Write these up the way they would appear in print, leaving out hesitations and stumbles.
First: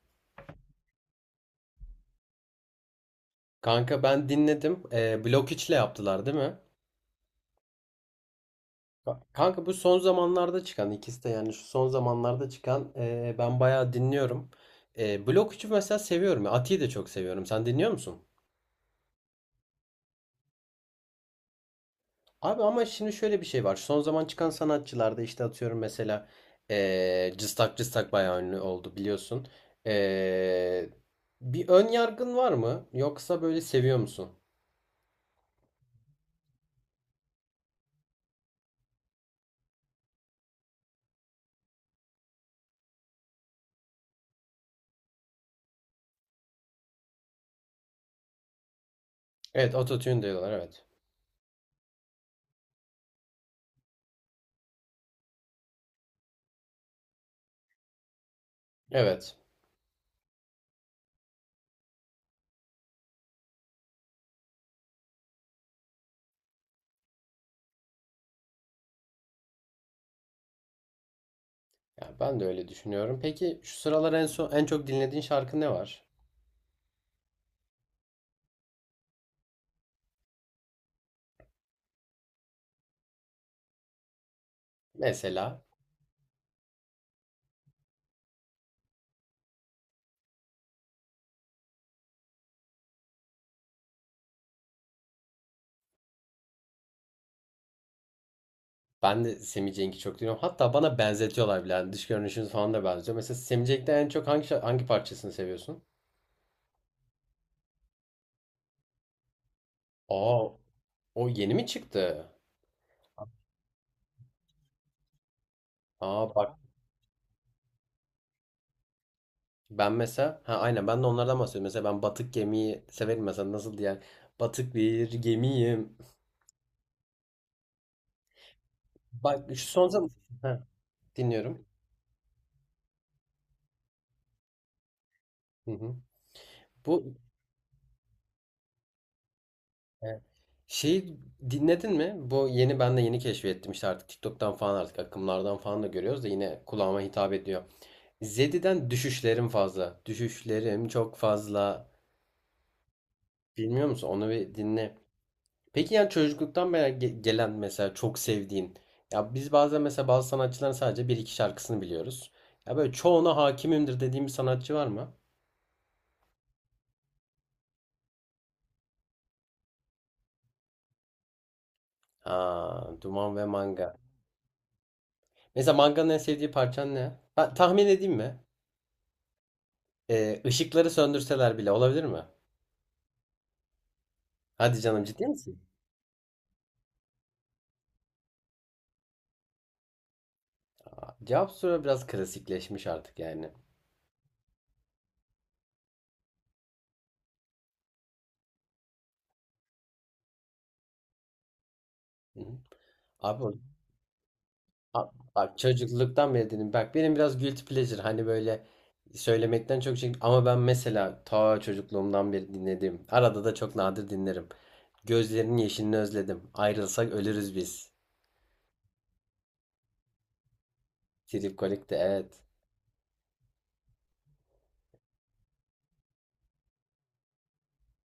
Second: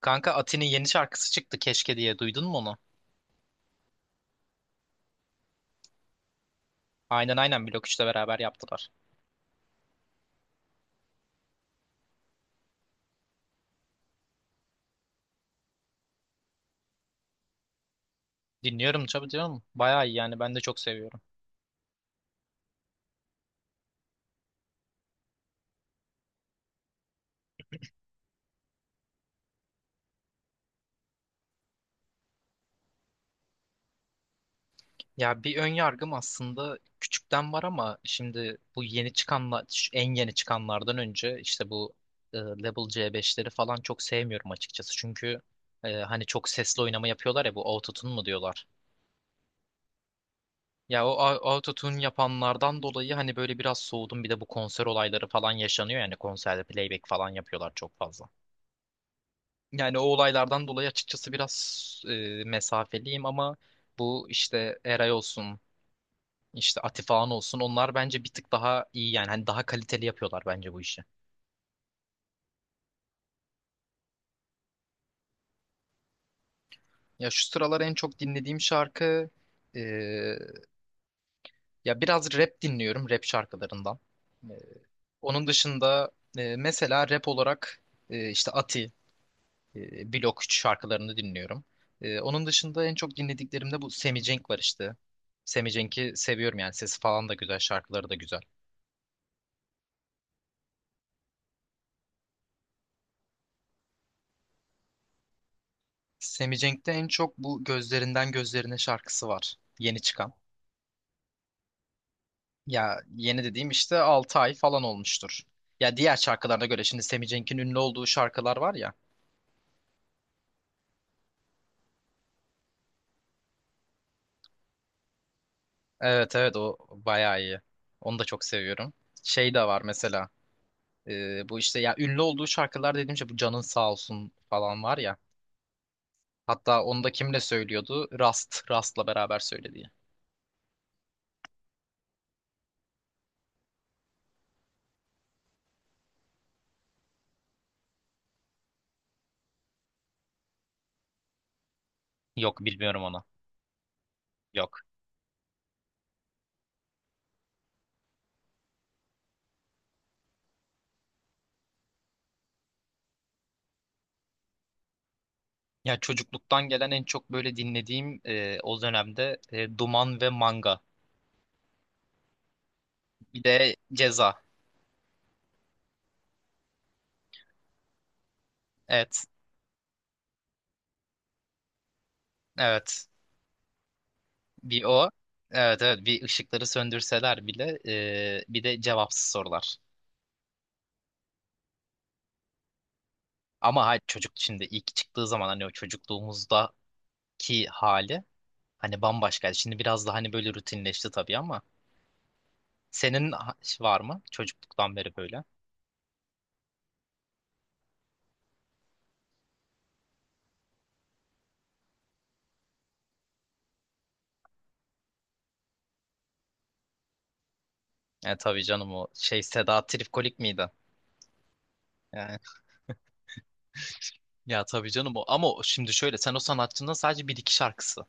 Kanka Ati'nin yeni şarkısı çıktı keşke diye duydun mu onu? Kanka ben dinledim. Blok 3'le yaptılar değil mi? Aynen aynen Blok 3'le beraber yaptılar. Kanka bu son zamanlarda çıkan ikisi de yani şu son zamanlarda çıkan ben bayağı dinliyorum. Blok 3'ü mesela seviyorum. Ati'yi de çok seviyorum. Sen dinliyor musun? Dinliyorum tabii diyorum. Bayağı iyi yani ben de çok seviyorum. Abi ama şimdi şöyle bir şey var. Son zaman çıkan sanatçılarda işte atıyorum mesela Cıstak Cıstak bayağı ünlü oldu biliyorsun. Ee, bir ön yargın var mı? Yoksa böyle seviyor musun? Ya bir ön yargım aslında küçükten var ama şimdi bu yeni çıkanlar şu en yeni çıkanlardan önce işte bu Level C5'leri falan çok sevmiyorum açıkçası. Çünkü hani çok sesli oynama yapıyorlar ya bu autotune mu diyorlar. Evet, autotune diyorlar, evet. Ya o autotune yapanlardan dolayı hani böyle biraz soğudum, bir de bu konser olayları falan yaşanıyor yani konserde playback falan yapıyorlar çok fazla. Evet. Yani o olaylardan dolayı açıkçası biraz mesafeliyim ama bu işte Eray olsun, işte Atifahan olsun, onlar bence bir tık daha iyi yani hani daha kaliteli yapıyorlar bence bu işi. Ya ben de öyle düşünüyorum. Peki şu sıralar en son en çok dinlediğin şarkı ne var? Ya şu sıralar en çok dinlediğim şarkı e, ya biraz rap dinliyorum, rap şarkılarından. E, onun Mesela dışında mesela rap olarak işte Ati, Blok 3 şarkılarını dinliyorum. Onun dışında en çok dinlediklerimde bu Semi Cenk var işte. Semi Cenk'i seviyorum, yani sesi falan da güzel, şarkıları da güzel. ben de Semih Cenk'i çok dinliyorum. Hatta bana benzetiyorlar bile. Yani dış görünüşümüz falan da benziyor. Mesela Semih Cenk'te en çok hangi hangi parçasını seviyorsun? Semi Cenk'te en çok bu Gözlerinden Gözlerine şarkısı var. Yeni çıkan. Aa, o yeni mi çıktı? Ya yeni dediğim işte 6 ay falan olmuştur. Ya diğer Aa bak, şarkılarına göre, şimdi Semi Cenk'in ünlü olduğu şarkılar var ya. ben mesela ha aynen ben de onlardan bahsediyorum. Mesela ben batık gemiyi severim mesela nasıl diye. Batık bir gemiyim. Evet evet, o bayağı iyi. Onu da çok seviyorum. Şey Bak de şu var son zaman mesela. ha, Bu dinliyorum. işte ya, ünlü olduğu şarkılar dediğimce bu Canın Sağ Olsun falan var ya. Hı hı. Hatta onu da Bu kimle söylüyordu? Rast'la beraber söylediği. evet. Şeyi dinledin mi? Bu yeni ben de yeni keşfettim işte artık TikTok'tan falan artık akımlardan falan da görüyoruz da yine kulağıma hitap ediyor. Zedi'den düşüşlerim fazla. Düşüşlerim çok fazla. Yok, bilmiyorum onu. Bilmiyor musun? Onu bir Yok. dinle. Peki yani çocukluktan beri gelen mesela çok sevdiğin. Ya biz bazen mesela bazı sanatçıların sadece bir iki şarkısını biliyoruz. Ya böyle çoğuna hakimimdir dediğim bir sanatçı var mı? Ya çocukluktan gelen en çok böyle dinlediğim o dönemde Duman ve Manga. Aa, Duman Bir ve de Manga. Ceza. Mesela Manga'nın en sevdiği parçan ne? Ha, tahmin edeyim mi? Evet. Işıkları söndürseler bile olabilir mi? Evet. Hadi Bir canım, o. ciddi misin? Evet evet, bir ışıkları söndürseler bile, bir de cevapsız sorular. Cevap soru biraz klasikleşmiş artık yani. Ama hayır, çocuk şimdi ilk çıktığı zaman hani o çocukluğumuzdaki hali hani bambaşkaydı. Şimdi biraz daha hani böyle rutinleşti tabii ama Hı hı. senin Abi, var mı çocukluktan a- beri böyle? abi çocukluktan beri dedim. Bak, benim biraz guilty pleasure hani böyle söylemekten çok şey ama ben mesela ta çocukluğumdan beri dinlediğim arada da çok nadir dinlerim. Gözlerinin yeşilini özledim. Ayrılsak ölürüz biz. Tabii canım, o şey Seda Tripkolik miydi? Trip Kolik'te Yani, evet. ya tabii canım o. Ama şimdi şöyle, sen o sanatçının sadece bir iki şarkısı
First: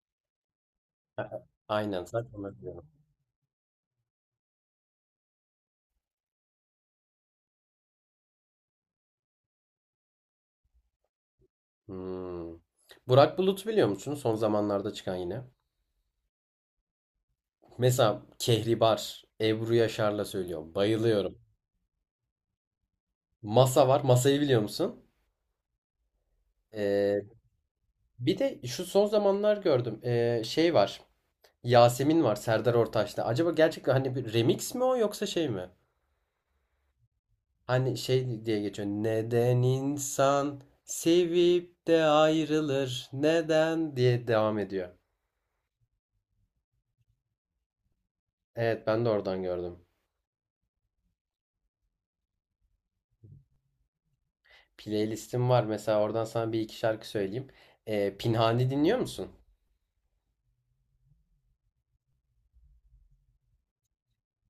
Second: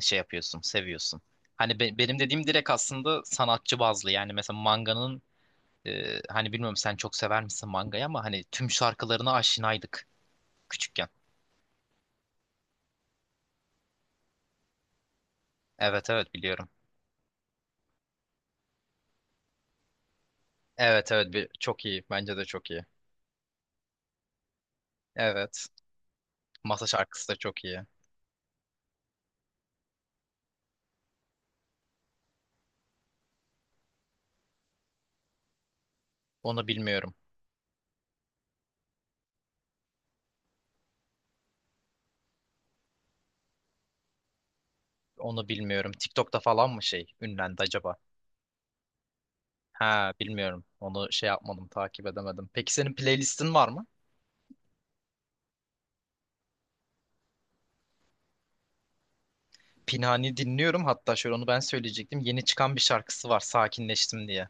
şey yapıyorsun, seviyorsun. A- Hani Aynen, benim sen dediğim onu direkt biliyorum. aslında sanatçı bazlı. Yani mesela Manga'nın hani bilmiyorum, sen çok sever misin Manga'yı, ama hani tüm şarkılarına aşinaydık küçükken. Hmm. Burak Bulut biliyor musun? Son zamanlarda çıkan yine. Evet evet biliyorum. Mesela Kehribar, Ebru Yaşar'la söylüyorum. Evet evet Bayılıyorum. bir, çok iyi. Bence de çok iyi. Masa var. Masayı biliyor musun? Evet. Masa Ee, şarkısı da çok iyi. bir de şu son zamanlar gördüm. Şey var. Yasemin var Serdar Ortaç'ta. Acaba gerçekten hani bir remix mi o yoksa şey mi? Onu bilmiyorum. Hani şey diye geçiyor. Neden insan sevip de ayrılır? Neden diye devam ediyor. Onu bilmiyorum. TikTok'ta falan mı şey ünlendi acaba? Evet, ben de oradan gördüm. Ha, bilmiyorum. Onu şey yapmadım, takip edemedim. Peki senin playlistin var mı? Playlistim var. Mesela oradan sana bir iki şarkı söyleyeyim. Pinhani dinliyor musun? Pinhani dinliyorum. Hatta şöyle, onu ben söyleyecektim. Yeni çıkan bir şarkısı var. Sakinleştim diye.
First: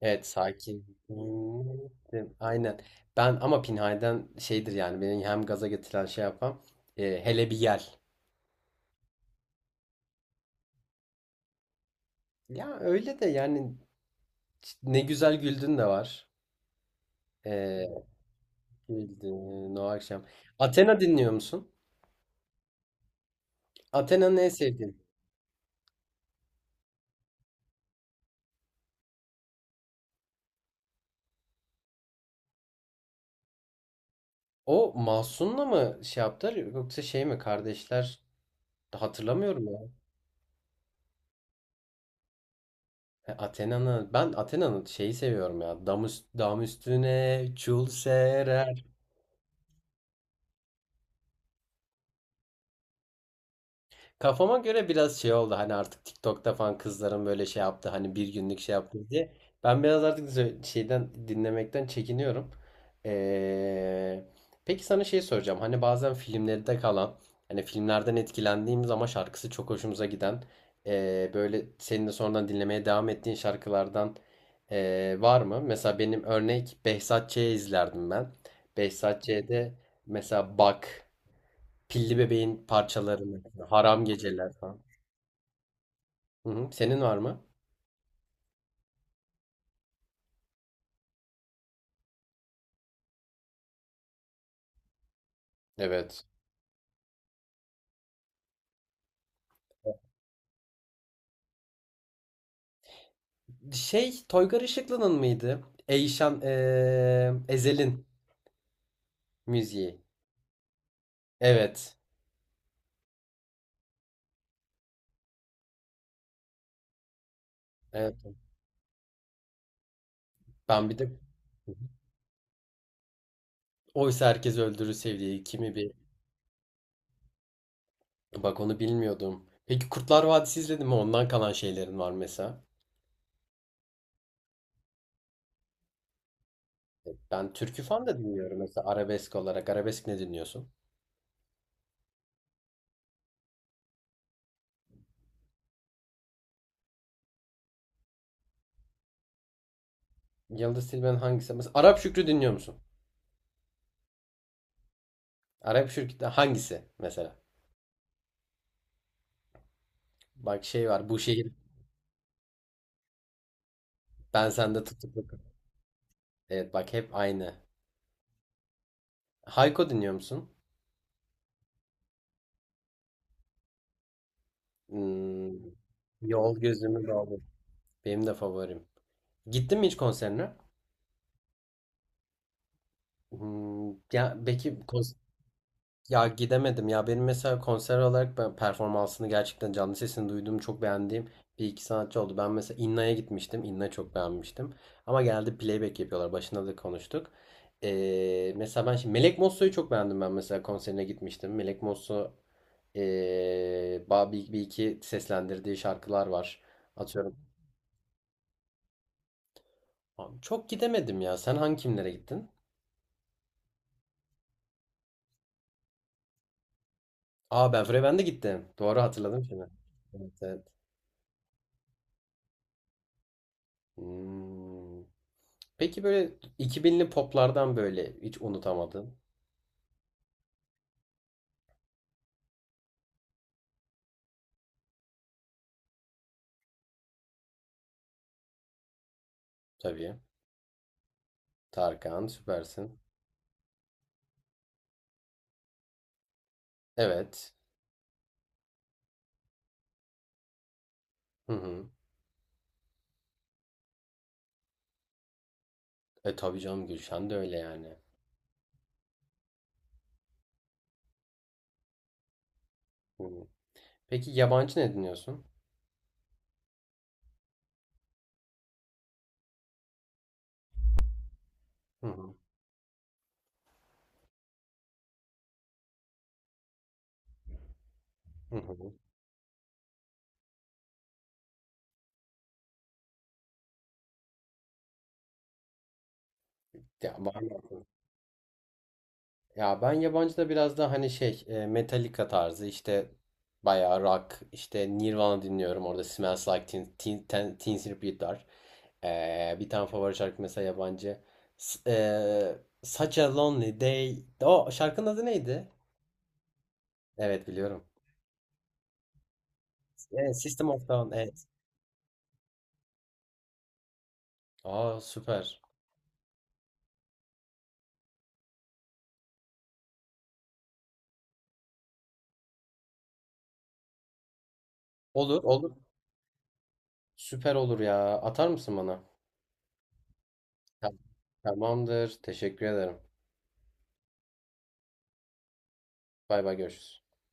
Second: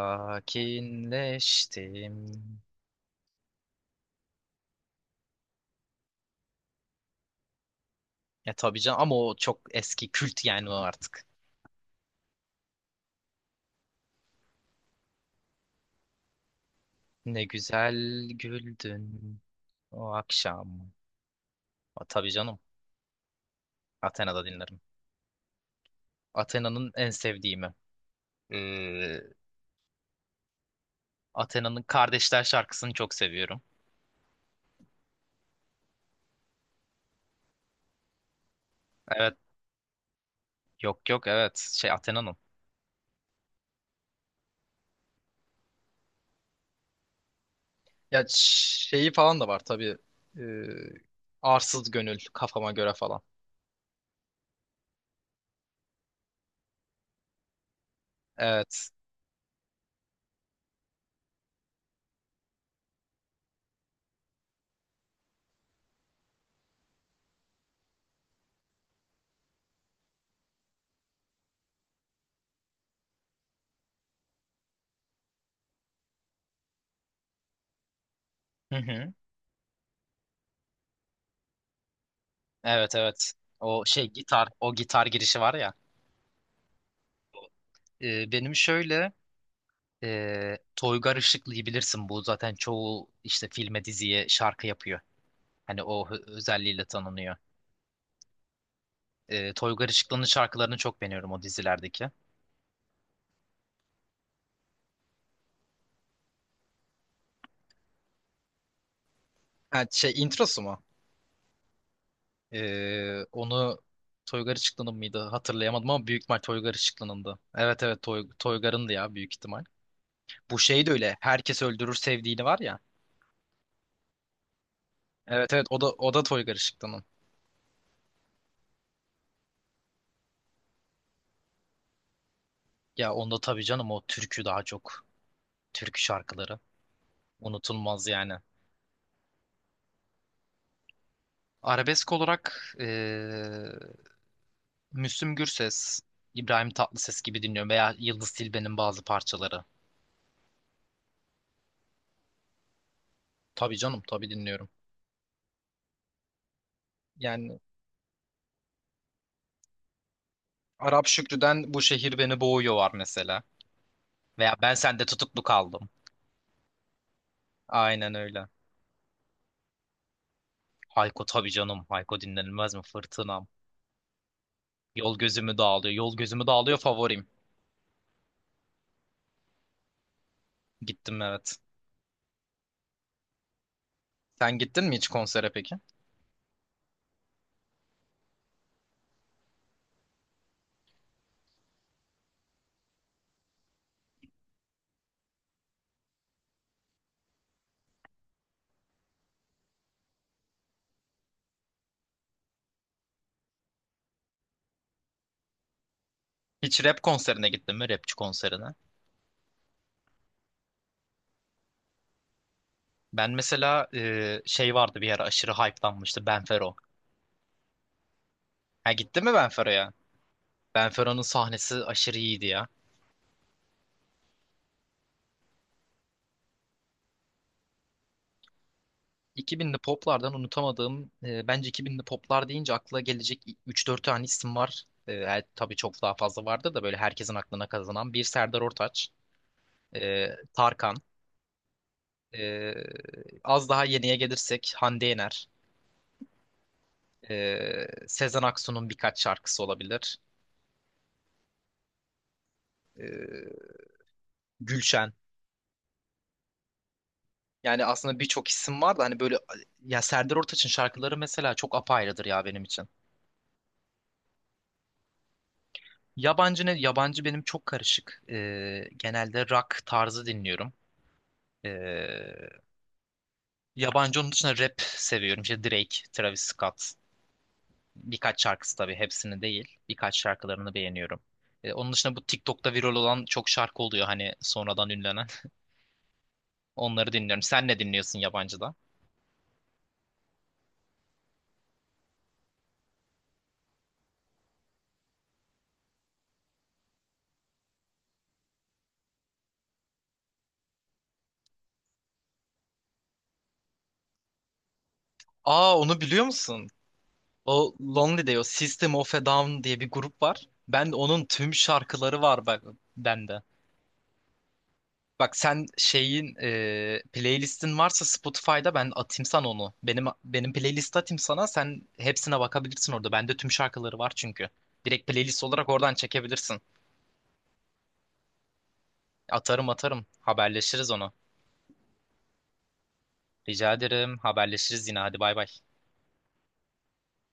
Evet, sakin. Hmm, aynen. Ben ama Pinhay'den şeydir yani beni hem gaza getiren şey yapan hele bir gel. Ya tabii canım, ama o çok eski kült yani o artık. Ya öyle de yani, ne güzel güldün de var. Ne E, güzel güldün güldün o o akşam. akşam. Athena dinliyor musun? A, tabii canım. Athena'nın Athena'da en dinlerim. sevdiğin. Athena'nın en sevdiğimi. Ee, Athena'nın Kardeşler şarkısını çok seviyorum. O Mahsun'la mı şey yaptılar yoksa şey mi kardeşler, Evet. hatırlamıyorum ya. Yok yok, evet. Şey, Athena'nın. Athena'nın, ben Athena'nın şeyi seviyorum ya. Dam, dam üstüne çul Ya serer. şeyi falan da var tabii. Ee, arsız gönül, kafama göre falan. Kafama göre biraz şey oldu hani artık TikTok'ta falan kızların böyle şey yaptı hani bir günlük şey Evet. yaptı diye. Ben biraz artık şeyden dinlemekten çekiniyorum. Ee, peki sana şey soracağım, hani bazen filmlerde kalan, hani filmlerden etkilendiğimiz ama şarkısı çok hoşumuza giden böyle senin de sonradan dinlemeye devam ettiğin şarkılardan var mı? Mesela benim örnek Behzat Ç'yi izlerdim ben. Hı hı. Behzat Ç'de mesela bak, Pilli Bebeğin Evet evet. parçalarını, O Haram şey gitar, Geceler o falan. gitar girişi var ya. Hı hı. Senin var mı? Benim şöyle, Toygar Işıklı'yı bilirsin. Bu zaten çoğu işte filme, diziye şarkı yapıyor. Hani o Evet. özelliğiyle tanınıyor. Toygar Işıklı'nın şarkılarını çok beğeniyorum, o dizilerdeki. Şey, Toygar Işıklı'nın mıydı? Eyşan Ezel'in Ha, müziği. şey introsu mu? Evet. Onu Toygar Işıklı'nın mıydı? Hatırlayamadım ama büyük ihtimal Toygar Işıklı'nındı. Evet evet, Evet. Toygar'ındı ya büyük ihtimal. Bu şey de Ben bir de öyle. Herkes Öldürür Sevdiğini var ya. oysa herkes öldürür sevdiği Evet evet, kimi o da bir, o da Toygar Işıklı'nın. bak onu bilmiyordum. Peki Kurtlar Vadisi izledin mi? Ondan kalan şeylerin var mesela. Ya onda tabii canım, o türkü daha çok. Türkü şarkıları. Ben türkü falan Unutulmaz da yani. dinliyorum mesela, arabesk olarak. Arabesk ne dinliyorsun? Arabesk olarak Müslüm Gürses, İbrahim Tatlıses gibi dinliyorum, veya Yıldız Tilbe'nin bazı parçaları. Yıldız Tilbe'nin hangisi? Mesela Arap Şükrü dinliyor musun? Tabii canım, tabii dinliyorum. Arap Şükrü'den hangisi mesela? Yani Bak şey Arap var. Bu şehir, Şükrü'den Bu Şehir Beni Boğuyor var mesela. ben Veya ben sende sende tutukluk. tutuklu kaldım. Evet, bak hep aynı. Aynen öyle. Hayko dinliyor musun? Hayko tabii canım. Hayko dinlenilmez mi? Fırtınam. Yol Hmm, gözümü dağılıyor. Yol gözümü Yol dağılıyor Gözümü favorim. Doldu. Benim de favorim. Gittin mi hiç konserine? Gittim evet. Hmm, ya Sen belki. gittin mi hiç konsere peki? Ya gidemedim ya, benim mesela konser olarak ben performansını gerçekten canlı sesini duyduğum çok beğendiğim bir iki sanatçı oldu. Ben mesela İnna'ya gitmiştim. İnna çok beğenmiştim. Ama geldi playback yapıyorlar. Başında da konuştuk. Mesela ben şimdi Melek Mosso'yu çok beğendim, ben mesela konserine gitmiştim. Melek Mosso ee, bir iki seslendirdiği şarkılar var. Hiç rap Atıyorum. konserine gittin mi? Rapçi konserine. Abi, çok gidemedim ya. Sen hangi kimlere gittin? Ben mesela şey vardı, bir ara aşırı hype'lanmıştı. Benfero. Aa, ben Freven'de gittim. Ha, Doğru gitti mi hatırladım şimdi. Benfero'ya? Evet, evet. Benfero'nun sahnesi aşırı iyiydi ya. Hmm. Peki böyle 2000'li poplardan böyle hiç unutamadın. 2000'li poplardan unutamadığım, bence 2000'li poplar deyince akla gelecek 3-4 tane isim var. Tabii çok daha fazla vardı da, böyle herkesin aklına kazanan bir Serdar Ortaç, Tabii. e, Tarkan, Tarkan e, süpersin. az daha yeniye gelirsek Hande Yener, Evet. Sezen Aksu'nun birkaç şarkısı olabilir, Hı hı. e, Gülşen. E tabii canım, Gülşen de öyle Yani yani. aslında birçok isim var da hani böyle, ya Serdar Ortaç'ın şarkıları mesela çok apayrıdır ya benim için. Hı hı. Peki yabancı ne dinliyorsun? Yabancı ne? Yabancı benim çok karışık. Genelde rock tarzı dinliyorum. Hı hı. Ee, yabancı onun dışında rap seviyorum. İşte Drake, Travis Scott. Birkaç Hı şarkısı hı. tabii, hepsini değil. Birkaç şarkılarını beğeniyorum. Onun dışında bu TikTok'ta viral olan çok şarkı oluyor hani sonradan ünlenen. Onları Ya dinliyorum. var Sen ne mı? dinliyorsun yabancıda? Ya ben yabancıda biraz daha hani şey, Metallica tarzı işte, bayağı rock işte Nirvana dinliyorum, orada Smells Like Teen, Teen, Teen, Teen Spirit var. Bir tane favori şarkı mesela yabancı. S Such a Lonely Day. O şarkının adı neydi? Aa, onu biliyor musun? Evet, O biliyorum. Lonely Day, o System of a Down diye bir grup E, var. System of Ben Down, onun evet. tüm şarkıları var bak bende. Aa, Bak süper. sen şeyin playlistin varsa Spotify'da, ben atayım sana onu. Benim playlist atayım sana. Sen hepsine bakabilirsin orada. Bende tüm şarkıları var çünkü. Direkt Olur, playlist olarak olur. oradan çekebilirsin. Süper olur ya. Atar mısın bana? Atarım atarım. Haberleşiriz Tamam. onu. Tamamdır. Teşekkür ederim. Rica ederim. Haberleşiriz yine. Hadi bay bay. Bay bay, görüşürüz.